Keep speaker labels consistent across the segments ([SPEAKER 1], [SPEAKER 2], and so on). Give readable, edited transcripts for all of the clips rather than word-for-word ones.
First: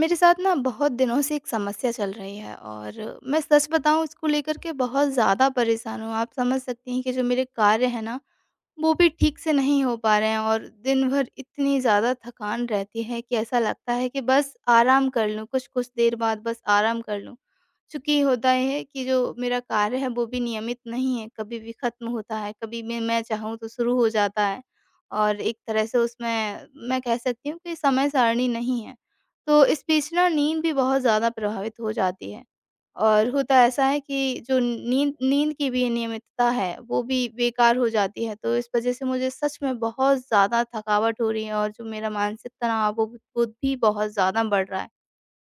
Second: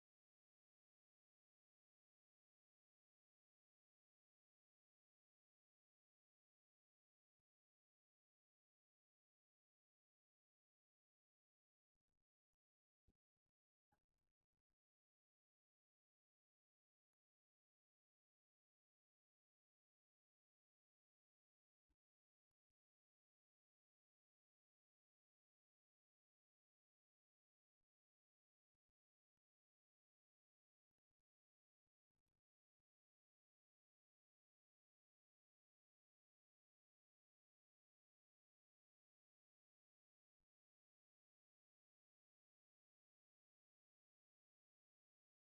[SPEAKER 1] मेरे साथ ना बहुत दिनों से एक समस्या चल रही है और मैं सच बताऊँ इसको लेकर के बहुत ज़्यादा परेशान हूँ। आप समझ सकती हैं कि जो मेरे कार्य हैं ना वो भी ठीक से नहीं हो पा रहे हैं और दिन भर इतनी ज़्यादा थकान रहती है कि ऐसा लगता है कि बस आराम कर लूँ, कुछ-कुछ देर बाद बस आराम कर लूँ। चूँकि होता ये है कि जो मेरा कार्य है वो भी नियमित नहीं है, कभी भी ख़त्म होता है, कभी मैं चाहूँ तो शुरू हो जाता है, और एक तरह से उसमें मैं कह सकती हूँ कि समय सारणी नहीं है। तो इस बीच ना नींद भी बहुत ज़्यादा प्रभावित हो जाती है। और होता ऐसा है कि जो नींद नींद की भी नियमितता है, वो भी बेकार हो जाती है। तो इस वज़ह से मुझे सच में बहुत ज़्यादा थकावट हो रही है, और जो मेरा मानसिक तनाव है, वो भी बहुत ज़्यादा बढ़ रहा है।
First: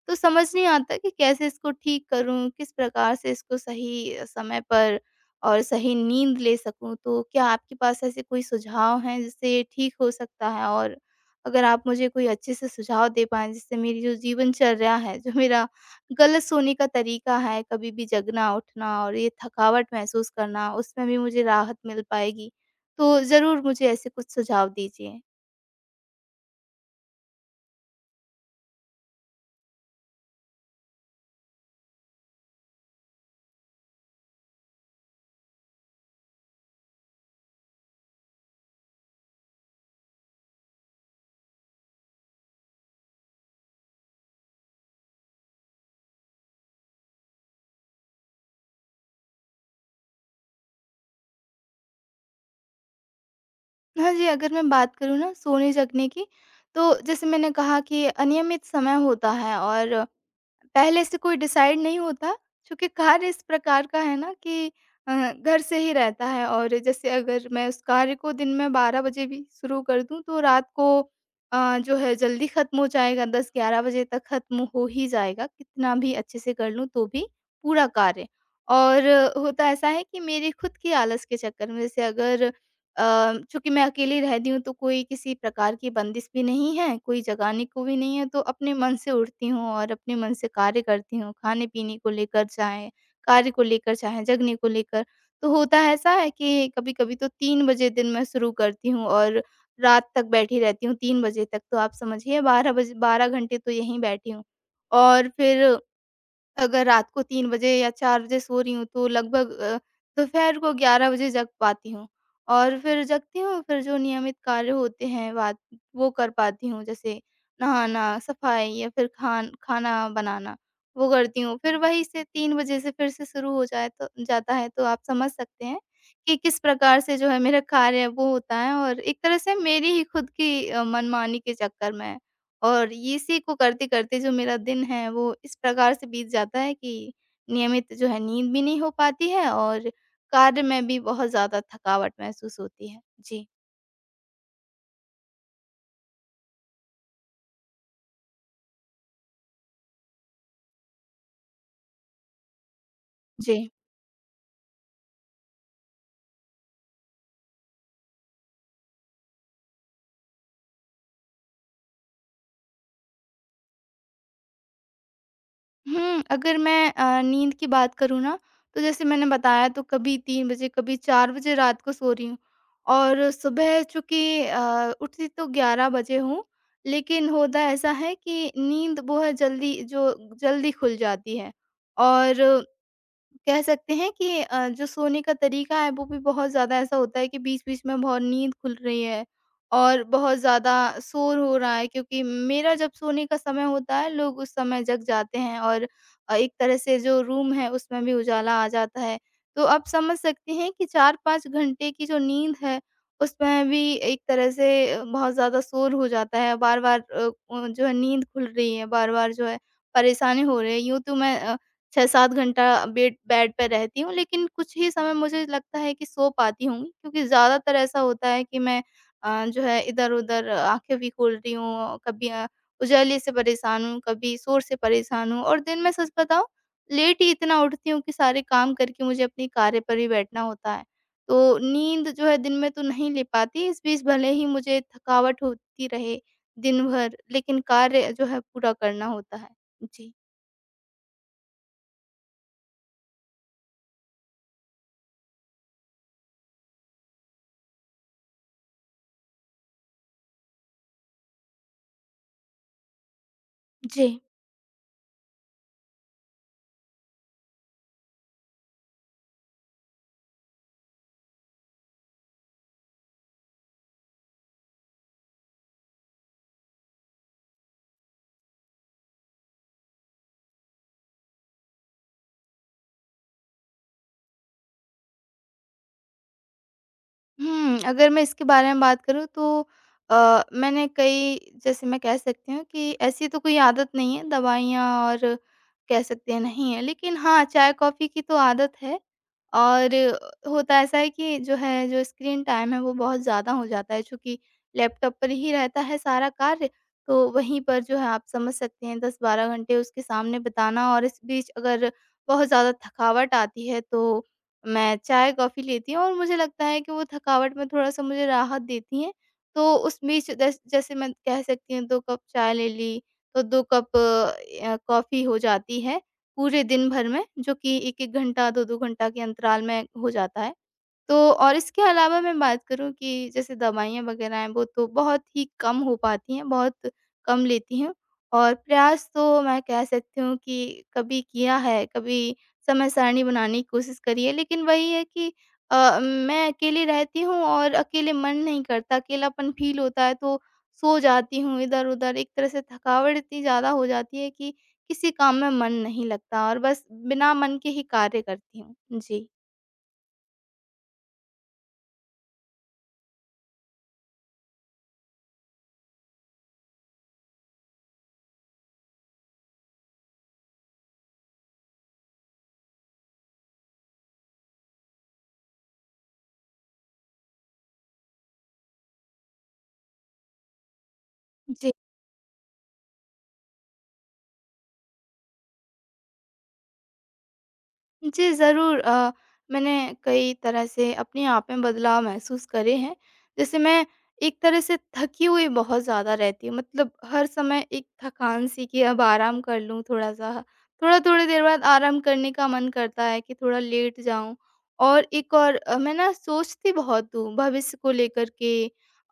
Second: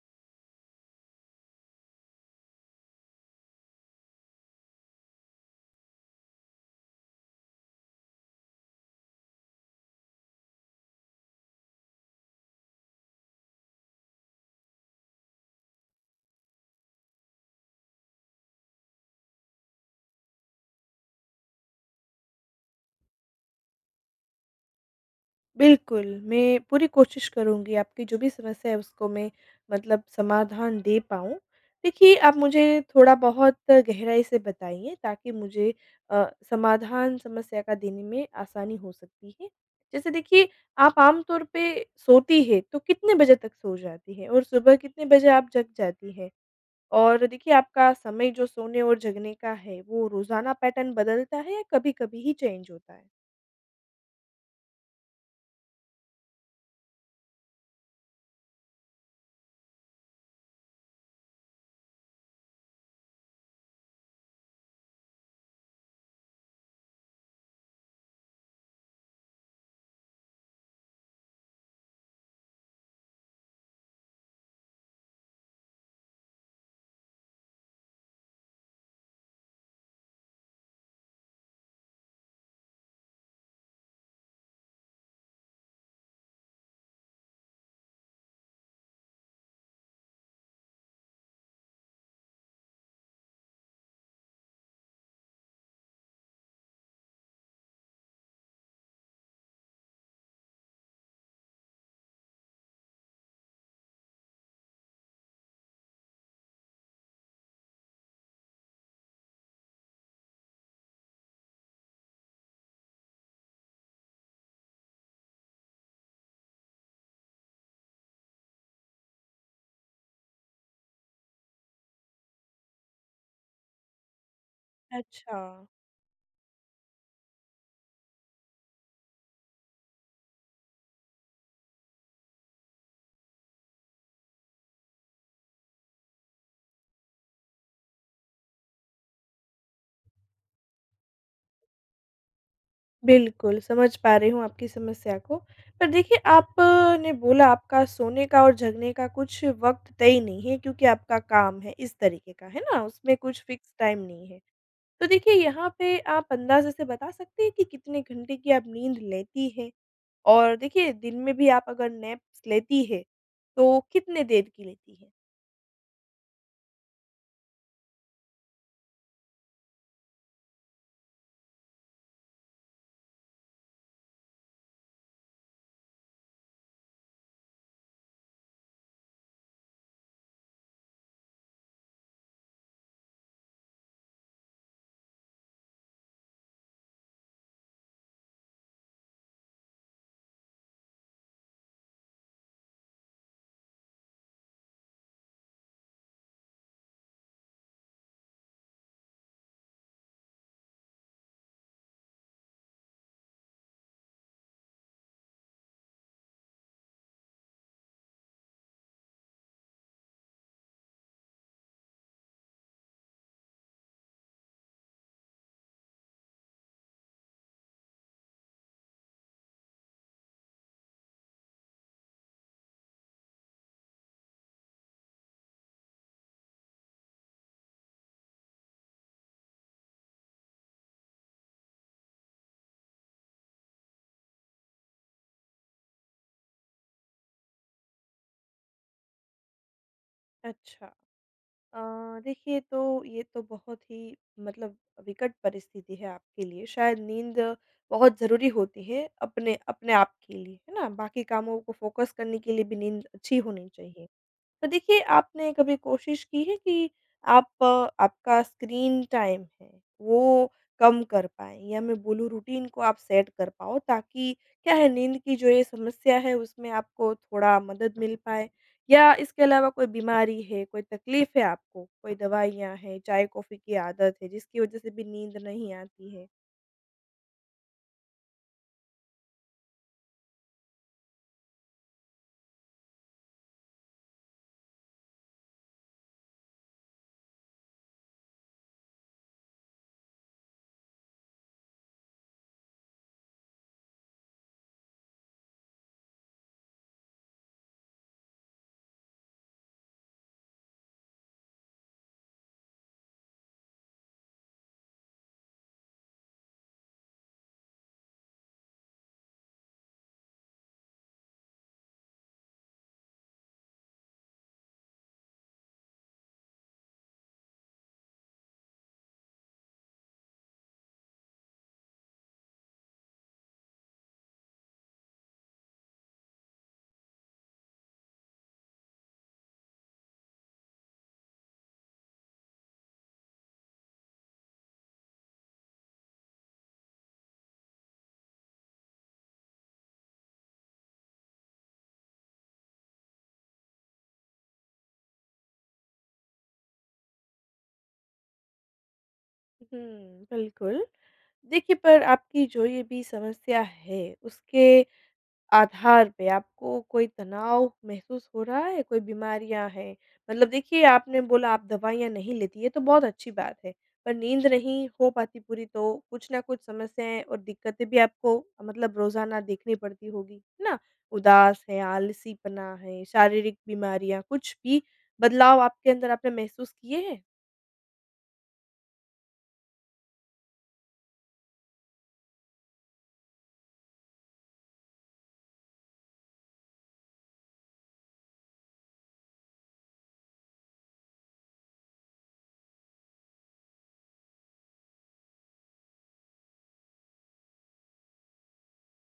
[SPEAKER 1] तो समझ नहीं आता कि कैसे इसको ठीक करूँ? किस प्रकार से इसको सही समय पर और सही नींद ले सकूँ? तो क्या आपके पास ऐसे कोई सुझाव हैं जिससे ये ठीक हो सकता है? और अगर आप मुझे कोई अच्छे से सुझाव दे पाएँ जिससे मेरी जो जीवनचर्या है, जो मेरा गलत सोने का तरीका है, कभी भी जगना-उठना और ये थकावट महसूस करना, उसमें भी मुझे राहत मिल पाएगी। तो ज़रूर मुझे ऐसे कुछ सुझाव दीजिए।
[SPEAKER 2] बिल्कुल, मैं पूरी कोशिश करूँगी आपकी जो भी समस्या है उसको मैं मतलब समाधान दे पाऊँ। देखिए, आप मुझे थोड़ा-बहुत गहराई से बताइए ताकि मुझे समाधान समस्या का देने में आसानी हो सकती है। जैसे देखिए, आप आम तौर पे सोती हैं तो कितने बजे तक सो जाती हैं? और सुबह कितने बजे आप जग जाती हैं? और देखिए, आपका समय जो सोने और जगने का है, वो रोज़ाना पैटर्न बदलता है या कभी-कभी ही चेंज होता है?
[SPEAKER 1] हाँ जी, अगर मैं बात करूँ ना सोने-जगने की, तो जैसे मैंने कहा कि अनियमित समय होता है, और पहले से कोई डिसाइड नहीं होता, चूँकि कार्य इस प्रकार का है ना कि घर से ही रहता है। और जैसे अगर मैं उस कार्य को दिन में 12 बजे भी शुरू कर दूँ, तो रात को जो है जल्दी ख़त्म हो जाएगा, 10-11 बजे तक ख़त्म हो ही जाएगा, कितना भी अच्छे से कर लूँ तो भी पूरा कार्य। और होता ऐसा है कि मेरी खुद की आलस के चक्कर में, जैसे अगर अ, चूँकि मैं अकेली रहती हूँ तो कोई किसी प्रकार की बंदिश भी नहीं है, कोई जगाने को भी नहीं है, तो अपने मन से उठती हूँ और अपने मन से कार्य करती हूँ, खाने-पीने को लेकर, चाहे कार्य को लेकर, चाहे जगने को लेकर। तो होता ऐसा है कि कभी-कभी तो 3 बजे दिन मैं शुरू करती हूँ और रात तक बैठी रहती हूँ 3 बजे तक, तो आप समझिए 12 घंटे तो यहीं बैठी हूँ। और फिर अगर रात को 3 बजे या 4 बजे सो रही हूँ, तो लगभग दोपहर को 11 बजे जग पाती हूँ, और फिर जगती हूँ, फिर जो नियमित कार्य होते हैं बात वो कर पाती हूँ, जैसे नहाना, सफाई या फिर खाना बनाना, वो करती हूँ। फिर वही से 3 बजे से फिर से शुरू हो जाए तो जाता है, तो आप समझ
[SPEAKER 2] अच्छा।
[SPEAKER 1] सकते हैं कि किस प्रकार से जो है मेरा कार्य है वो होता है, और एक तरह से मेरी ही खुद की मनमानी के चक्कर में। और ये इसी को करते-करते जो मेरा दिन है वो इस प्रकार से बीत जाता है कि नियमित जो है नींद भी नहीं हो पाती है, और कार्य में भी बहुत ज़्यादा थकावट महसूस होती है। जी।
[SPEAKER 2] बिल्कुल, समझ पा रही हूँ आपकी समस्या को। पर देखिए आपने बोला आपका सोने का और जगने का कुछ वक़्त तय नहीं है क्योंकि आपका काम है इस तरीके का, है ना? उसमें कुछ
[SPEAKER 1] जी।
[SPEAKER 2] फ़िक्स टाइम नहीं है। तो देखिए यहाँ पे आप अंदाज़े से बता सकते हैं कि कितने घंटे की आप नींद लेती हैं? और देखिए दिन में भी आप अगर नैप्स लेती है, तो कितने देर की लेती है?
[SPEAKER 1] अगर मैं नींद की बात करूँ ना, तो जैसे मैंने बताया तो कभी 3 बजे, कभी 4 बजे रात को सो रही हूँ, और सुबह चूँकि उठती तो 11 बजे हूँ, लेकिन होता ऐसा है कि नींद वो है जल्दी जो जल्दी खुल जाती है। और कह सकते हैं कि जो सोने का तरीका है वो भी बहुत ज़्यादा ऐसा होता है कि बीच-बीच में बहुत नींद खुल रही है, और बहुत ज़्यादा शोर हो रहा है, क्योंकि मेरा जब सोने का समय होता है लोग उस समय जग जाते हैं, और एक तरह से जो रूम है उसमें भी उजाला आ जाता है। तो आप समझ सकते हैं कि 4-5 घंटे की जो नींद है उसमें भी एक तरह से बहुत ज़्यादा शोर हो जाता है बार-बार, जो है नींद खुल रही है, बार-बार जो है परेशानी हो रही है। यूँ तो मैं 6-7 घंटा बेड बेड पे रहती हूँ, लेकिन कुछ ही समय मुझे लगता है कि सो पाती होंगी, क्योंकि ज़्यादातर ऐसा होता है कि मैं जो है इधर-उधर आँखें भी खोल रही हूँ, कभी उजाले से परेशान हूँ, कभी शोर से परेशान हूँ। और दिन में सच बताऊँ, लेट ही इतना उठती हूँ कि सारे काम करके मुझे अपनी कार्य पर ही बैठना होता है। तो नींद जो है दिन में तो नहीं ले पाती, इस बीच भले ही मुझे थकावट होती रहे दिन भर, लेकिन कार्य जो है पूरा करना होता है। जी।
[SPEAKER 2] अच्छा। अ, देखिए तो ये तो बहुत ही मतलब विकट परिस्थिति है आपके लिए। शायद नींद बहुत ज़रूरी होती है अपने अपने आप के लिए, है ना? बाकी कामों को फ़ोकस करने के लिए भी नींद अच्छी होनी
[SPEAKER 1] जी।
[SPEAKER 2] चाहिए। तो देखिए आपने कभी कोशिश की है कि आप आपका स्क्रीन टाइम है वो कम कर पाएँ या मैं बोलूँ रूटीन को आप सेट कर पाओ ताकि क्या है नींद की जो ये समस्या है उसमें आपको थोड़ा मदद मिल पाए? या इसके अलावा कोई बीमारी है, कोई तकलीफ़ है आपको, कोई दवाइयाँ हैं, चाय-कॉफ़ी की आदत है जिसकी वज़ह से भी नींद नहीं आती है?
[SPEAKER 1] अगर मैं इसके बारे में बात करूँ तो मैंने कई जैसे मैं कह सकती हूँ कि ऐसी तो कोई आदत नहीं है, दवाइयाँ और कह सकते हैं नहीं है, लेकिन हाँ, चाय-कॉफ़ी की तो आदत है। और होता ऐसा है कि जो है, जो स्क्रीन टाइम है वो बहुत ज़्यादा हो जाता है, चूँकि लैपटॉप पर ही रहता है सारा कार्य, तो वहीं पर जो है आप समझ सकते हैं 10-12 घंटे उसके सामने बिताना, और इस बीच अगर बहुत ज़्यादा थकावट आती है तो मैं चाय, कॉफ़ी लेती हूँ, और मुझे लगता है कि वो थकावट में थोड़ा-सा मुझे राहत देती हैं। तो उस बीच 10 जैसे मैं कह सकती हूँ 2 कप चाय ले ली, तो 2 कप कॉफ़ी हो जाती है पूरे दिन भर में, जो कि 1-1 घंटा, 2-2 घंटा के अंतराल में हो जाता है। तो और इसके अलावा मैं बात करूँ कि जैसे दवाइयाँ वगैरह हैं, वो तो बहुत ही कम हो पाती हैं, बहुत कम लेती हूँ। और प्रयास तो मैं कह सकती हूँ कि कभी किया है, कभी समय सारणी बनाने की कोशिश करी है, लेकिन वही है कि मैं अकेले रहती हूँ और अकेले मन नहीं करता, अकेलापन फ़ील होता है, तो सो जाती हूँ इधर-उधर। एक तरह से थकावट इतनी ज़्यादा हो जाती है कि किसी काम में मन नहीं लगता, और बस बिना मन के ही कार्य करती हूँ।
[SPEAKER 2] हुँ, बिल्कुल। देखिए पर आपकी जो ये भी समस्या है उसके आधार पे आपको कोई तनाव महसूस हो रहा है? कोई बीमारियाँ हैं? मतलब देखिए आपने बोला आप दवाइयाँ नहीं लेती हैं, तो बहुत अच्छी बात है। पर नींद नहीं हो पाती पूरी तो कुछ न कुछ समस्याएँ और दिक्कतें भी आपको मतलब रोज़ाना देखनी पड़ती होगी, है ना? उदास
[SPEAKER 1] जी।
[SPEAKER 2] है, आलसीपना है, शारीरिक बीमारियाँ, कुछ भी बदलाव आपके अंदर आपने महसूस किए हैं?
[SPEAKER 1] जी, ज़रूर, मैंने कई तरह से अपने आप में बदलाव महसूस करे हैं। जैसे मैं एक तरह से थकी हुई बहुत ज़्यादा रहती हूँ, मतलब हर समय एक थकान-सी, कि अब आराम कर लूँ थोड़ा-सा। थोड़ा थोड़ी देर बाद आराम करने का मन करता है कि थोड़ा लेट जाऊँ। और एक और मैं ना सोचती बहुत हूँ भविष्य को लेकर के,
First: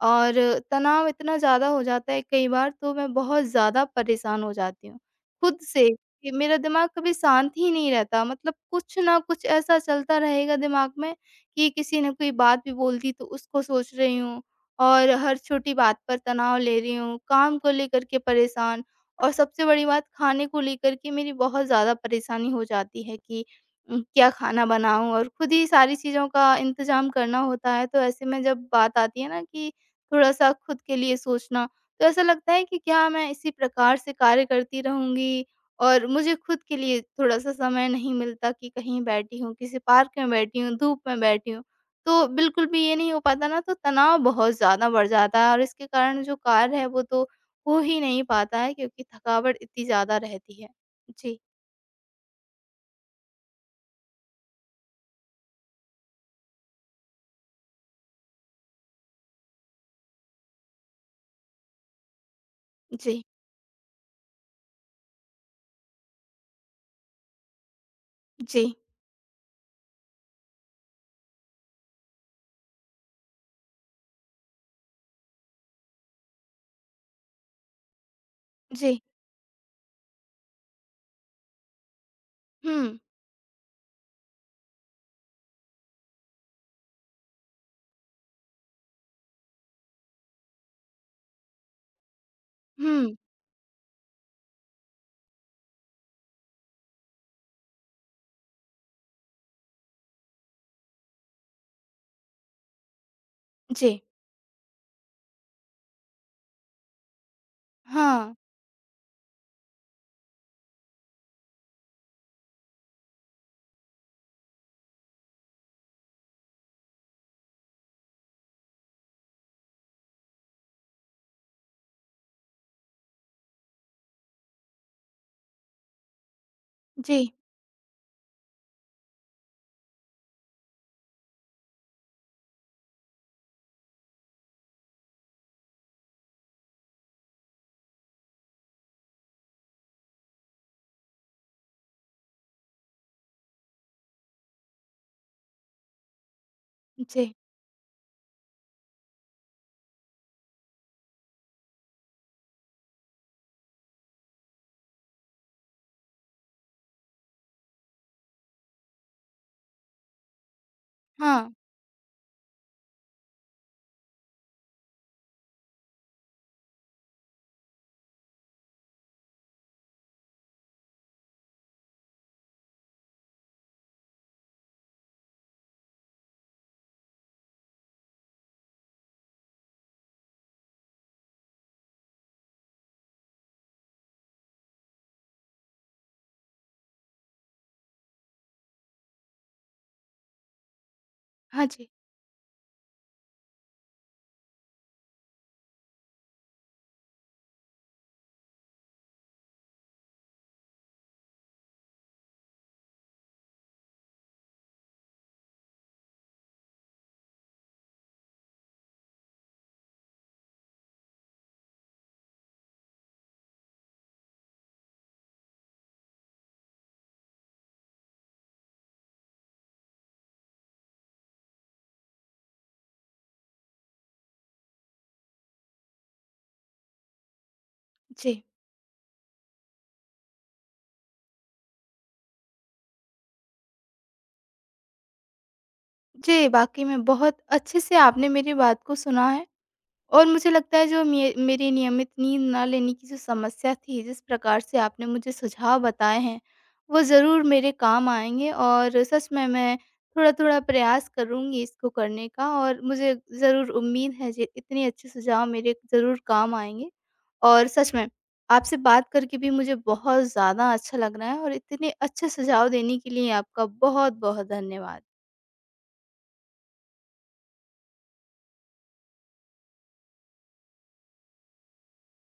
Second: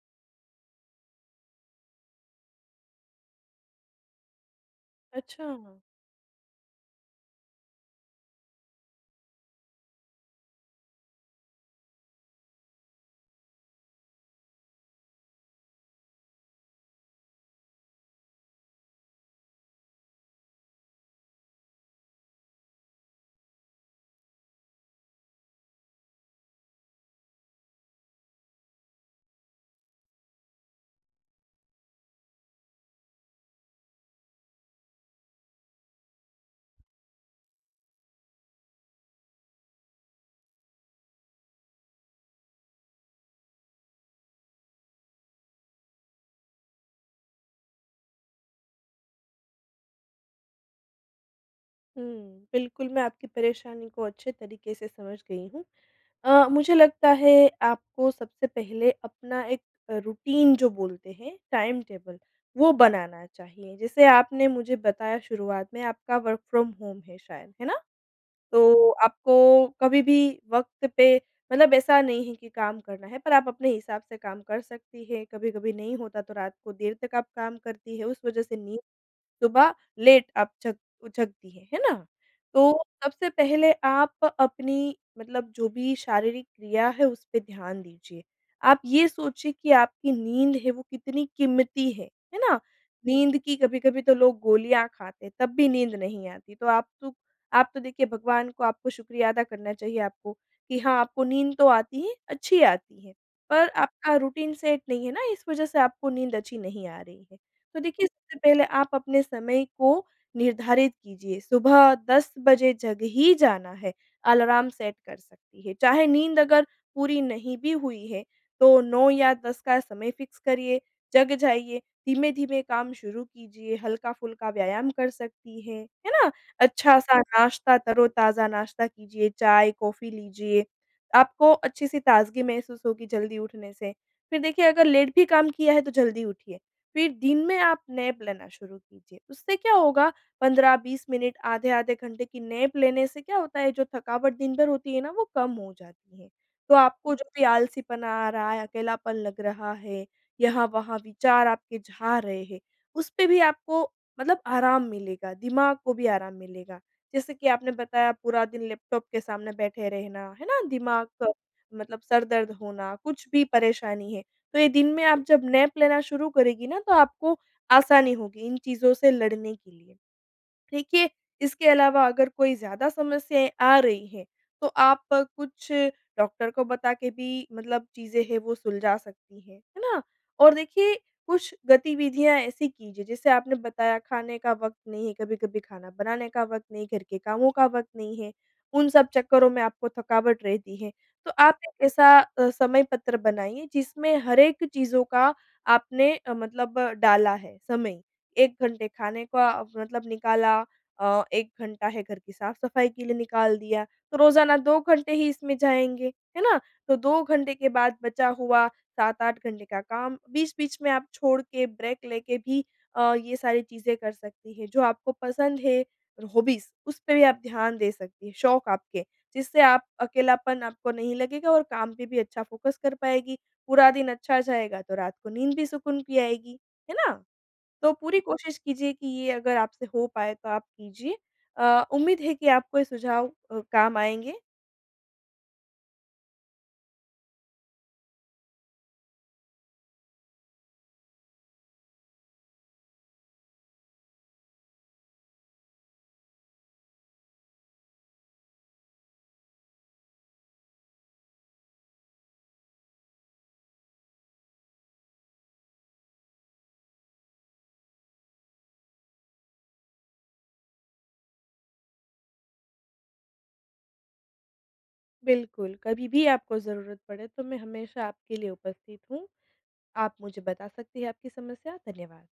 [SPEAKER 1] और तनाव इतना ज़्यादा हो जाता है कई बार, तो मैं बहुत ज़्यादा परेशान हो जाती हूँ,
[SPEAKER 2] अच्छा।
[SPEAKER 1] खुद से। कि मेरा दिमाग कभी शांत ही नहीं रहता, मतलब कुछ ना कुछ ऐसा चलता रहेगा दिमाग में कि किसी ने कोई बात भी बोल दी तो उसको सोच रही हूँ, और हर छोटी बात पर तनाव ले रही हूँ, काम को लेकर के परेशान, और सबसे बड़ी बात खाने को लेकर के मेरी बहुत ज़्यादा परेशानी हो जाती है कि क्या खाना बनाऊं, और खुद ही सारी चीज़ों का इंतजाम करना होता है। तो ऐसे में जब बात आती है ना कि थोड़ा सा खुद के लिए सोचना, तो ऐसा लगता है कि क्या मैं इसी प्रकार से कार्य करती रहूंगी, और मुझे खुद के लिए थोड़ा-सा समय नहीं मिलता कि कहीं बैठी हूँ, किसी पार्क में बैठी हूँ, धूप में बैठी हूँ, तो बिल्कुल भी ये नहीं हो पाता ना, तो तनाव बहुत ज़्यादा बढ़ जाता है, और इसके कारण जो कार्य है वो तो हो ही नहीं पाता है, क्योंकि थकावट इतनी ज़्यादा रहती है। जी,
[SPEAKER 2] हुँ, बिल्कुल, मैं आपकी परेशानी को अच्छे तरीके से समझ गई हूँ। मुझे लगता है आपको सबसे पहले अपना एक रूटीन जो बोलते हैं, टाइम टेबल, वो
[SPEAKER 1] जी,
[SPEAKER 2] बनाना चाहिए। जैसे आपने मुझे बताया शुरुआत में आपका वर्क फ्रॉम होम है शायद, है ना? तो
[SPEAKER 1] जी,
[SPEAKER 2] हुँ। आपको कभी भी वक़्त पे मतलब ऐसा नहीं है कि काम करना है, पर आप अपने हिसाब से काम कर सकती हैं। कभी-कभी नहीं होता तो रात को देर तक आप काम करती हैं, उस वज़ह से नींद
[SPEAKER 1] जी।
[SPEAKER 2] सुबह लेट आप जग जगती हैं, है ना? तो
[SPEAKER 1] हुँ,
[SPEAKER 2] सबसे पहले आप अपनी मतलब जो भी शारीरिक क्रिया है उस पे ध्यान दीजिए। आप ये सोचिए कि आपकी नींद है वो कितनी कीमती है ना?
[SPEAKER 1] हुँ,
[SPEAKER 2] नींद की कभी-कभी तो लोग गोलियाँ खाते हैं तब भी नींद नहीं आती। आप तो देखिए भगवान को आपको शुक्रिया अदा करना चाहिए आपको कि हाँ, आपको नींद तो आती है, अच्छी आती है। पर
[SPEAKER 1] जी।
[SPEAKER 2] आपका रूटीन सेट नहीं है ना इस वज़ह से आपको नींद अच्छी नहीं आ रही है। तो देखिए,
[SPEAKER 1] हाँ,
[SPEAKER 2] सबसे पहले आप अपने समय को निर्धारित कीजिए। सुबह 10 बजे जग ही जाना है, अलार्म सेट कर सकती है। चाहे नींद अगर पूरी नहीं भी हुई है, तो 9 या 10 का समय फिक्स करिए, जग जाइए, धीमे-धीमे काम शुरू कीजिए, हल्का-फुल्का व्यायाम कर सकती हैं, है ना? अच्छा-सा
[SPEAKER 1] जी,
[SPEAKER 2] नाश्ता, तरोताज़ा नाश्ता कीजिए, चाय, कॉफ़ी लीजिए, आपको अच्छी-सी ताज़गी महसूस होगी जल्दी उठने से। फिर देखिए, अगर लेट भी काम किया है, तो जल्दी उठिए। फिर दिन में आप नैप लेना शुरू कीजिए। उससे क्या होगा 15-20 मिनट आधे-आधे घंटे की नैप लेने से क्या होता है जो थकावट दिन भर होती है ना वो कम हो जाती है। तो आपको जो
[SPEAKER 1] जी।
[SPEAKER 2] भी आलसीपना आ रहा है, अकेलापन लग रहा है, यहाँ-वहाँ विचार आपके जा रहे हैं, उस पे भी आपको मतलब आराम मिलेगा, दिमाग को भी आराम मिलेगा। जैसे कि आपने बताया पूरा दिन लैपटॉप के सामने बैठे रहना, है ना? दिमाग का
[SPEAKER 1] हाँ,
[SPEAKER 2] मतलब सर दर्द होना, कुछ भी परेशानी है, तो ये दिन में आप जब नैप लेना शुरू करेंगी ना, तो आपको आसानी होगी इन चीज़ों से लड़ने के लिए। देखिए, इसके अलावा अगर कोई ज़्यादा समस्याएँ आ रही हैं, तो आप कुछ डॉक्टर को बता के भी मतलब चीज़ें हैं वो सुलझा सकती हैं, है ना? और देखिए कुछ गतिविधियाँ ऐसी कीजिए जैसे आपने बताया खाने का वक़्त नहीं है, कभी-कभी खाना बनाने का वक़्त नहीं, घर के कामों का वक़्त नहीं है, उन सब चक्करों में आपको थकावट रहती है। तो आप
[SPEAKER 1] हाँ
[SPEAKER 2] एक
[SPEAKER 1] जी,
[SPEAKER 2] ऐसा समय पत्र बनाइए जिसमें हर एक चीज़ों का आपने मतलब डाला है समय। 1 घंटे खाने का मतलब निकाला 1 घंटा है घर की साफ-सफाई के लिए निकाल दिया, तो रोज़ाना 2 घंटे ही इसमें जाएँगे, है ना? तो 2 घंटे के बाद बचा हुआ 7-8 घंटे का काम बीच-बीच में आप छोड़ के ब्रेक लेके भी ये सारी चीज़ें कर सकती हैं। जो आपको पसंद है हॉबीज़, उस पे भी आप ध्यान दे सकती हैं, शौक आपके, जिससे आप अकेलापन आपको नहीं लगेगा और काम पे भी अच्छा फ़ोकस कर पाएगी, पूरा दिन अच्छा जाएगा तो रात को नींद भी सुकून की आएगी, है ना? तो पूरी
[SPEAKER 1] जी।
[SPEAKER 2] कोशिश कीजिए कि ये अगर आपसे हो पाए तो आप कीजिए। उम्मीद है कि आपको ये सुझाव काम आएँगे।
[SPEAKER 1] जी, वाक़ई में बहुत अच्छे से आपने मेरी बात को सुना है। और मुझे लगता है जो मे मेरी नियमित नींद ना लेने की जो समस्या थी, जिस प्रकार से आपने मुझे सुझाव बताए हैं, वो ज़रूर मेरे काम आएँगे, और सच में मैं थोड़ा-थोड़ा प्रयास करूँगी इसको करने का, और मुझे ज़रूर उम्मीद है जे इतने अच्छे सुझाव मेरे ज़रूर काम आएँगे। और सच में आपसे बात करके भी मुझे बहुत ज़्यादा अच्छा लग रहा है, और इतने अच्छे सुझाव देने के लिए आपका बहुत-बहुत धन्यवाद।
[SPEAKER 2] बिल्कुल, कभी भी आपको ज़रूरत पड़े तो मैं हमेशा आपके लिए उपस्थित हूँ। आप मुझे बता सकती हैं आपकी समस्या। धन्यवाद।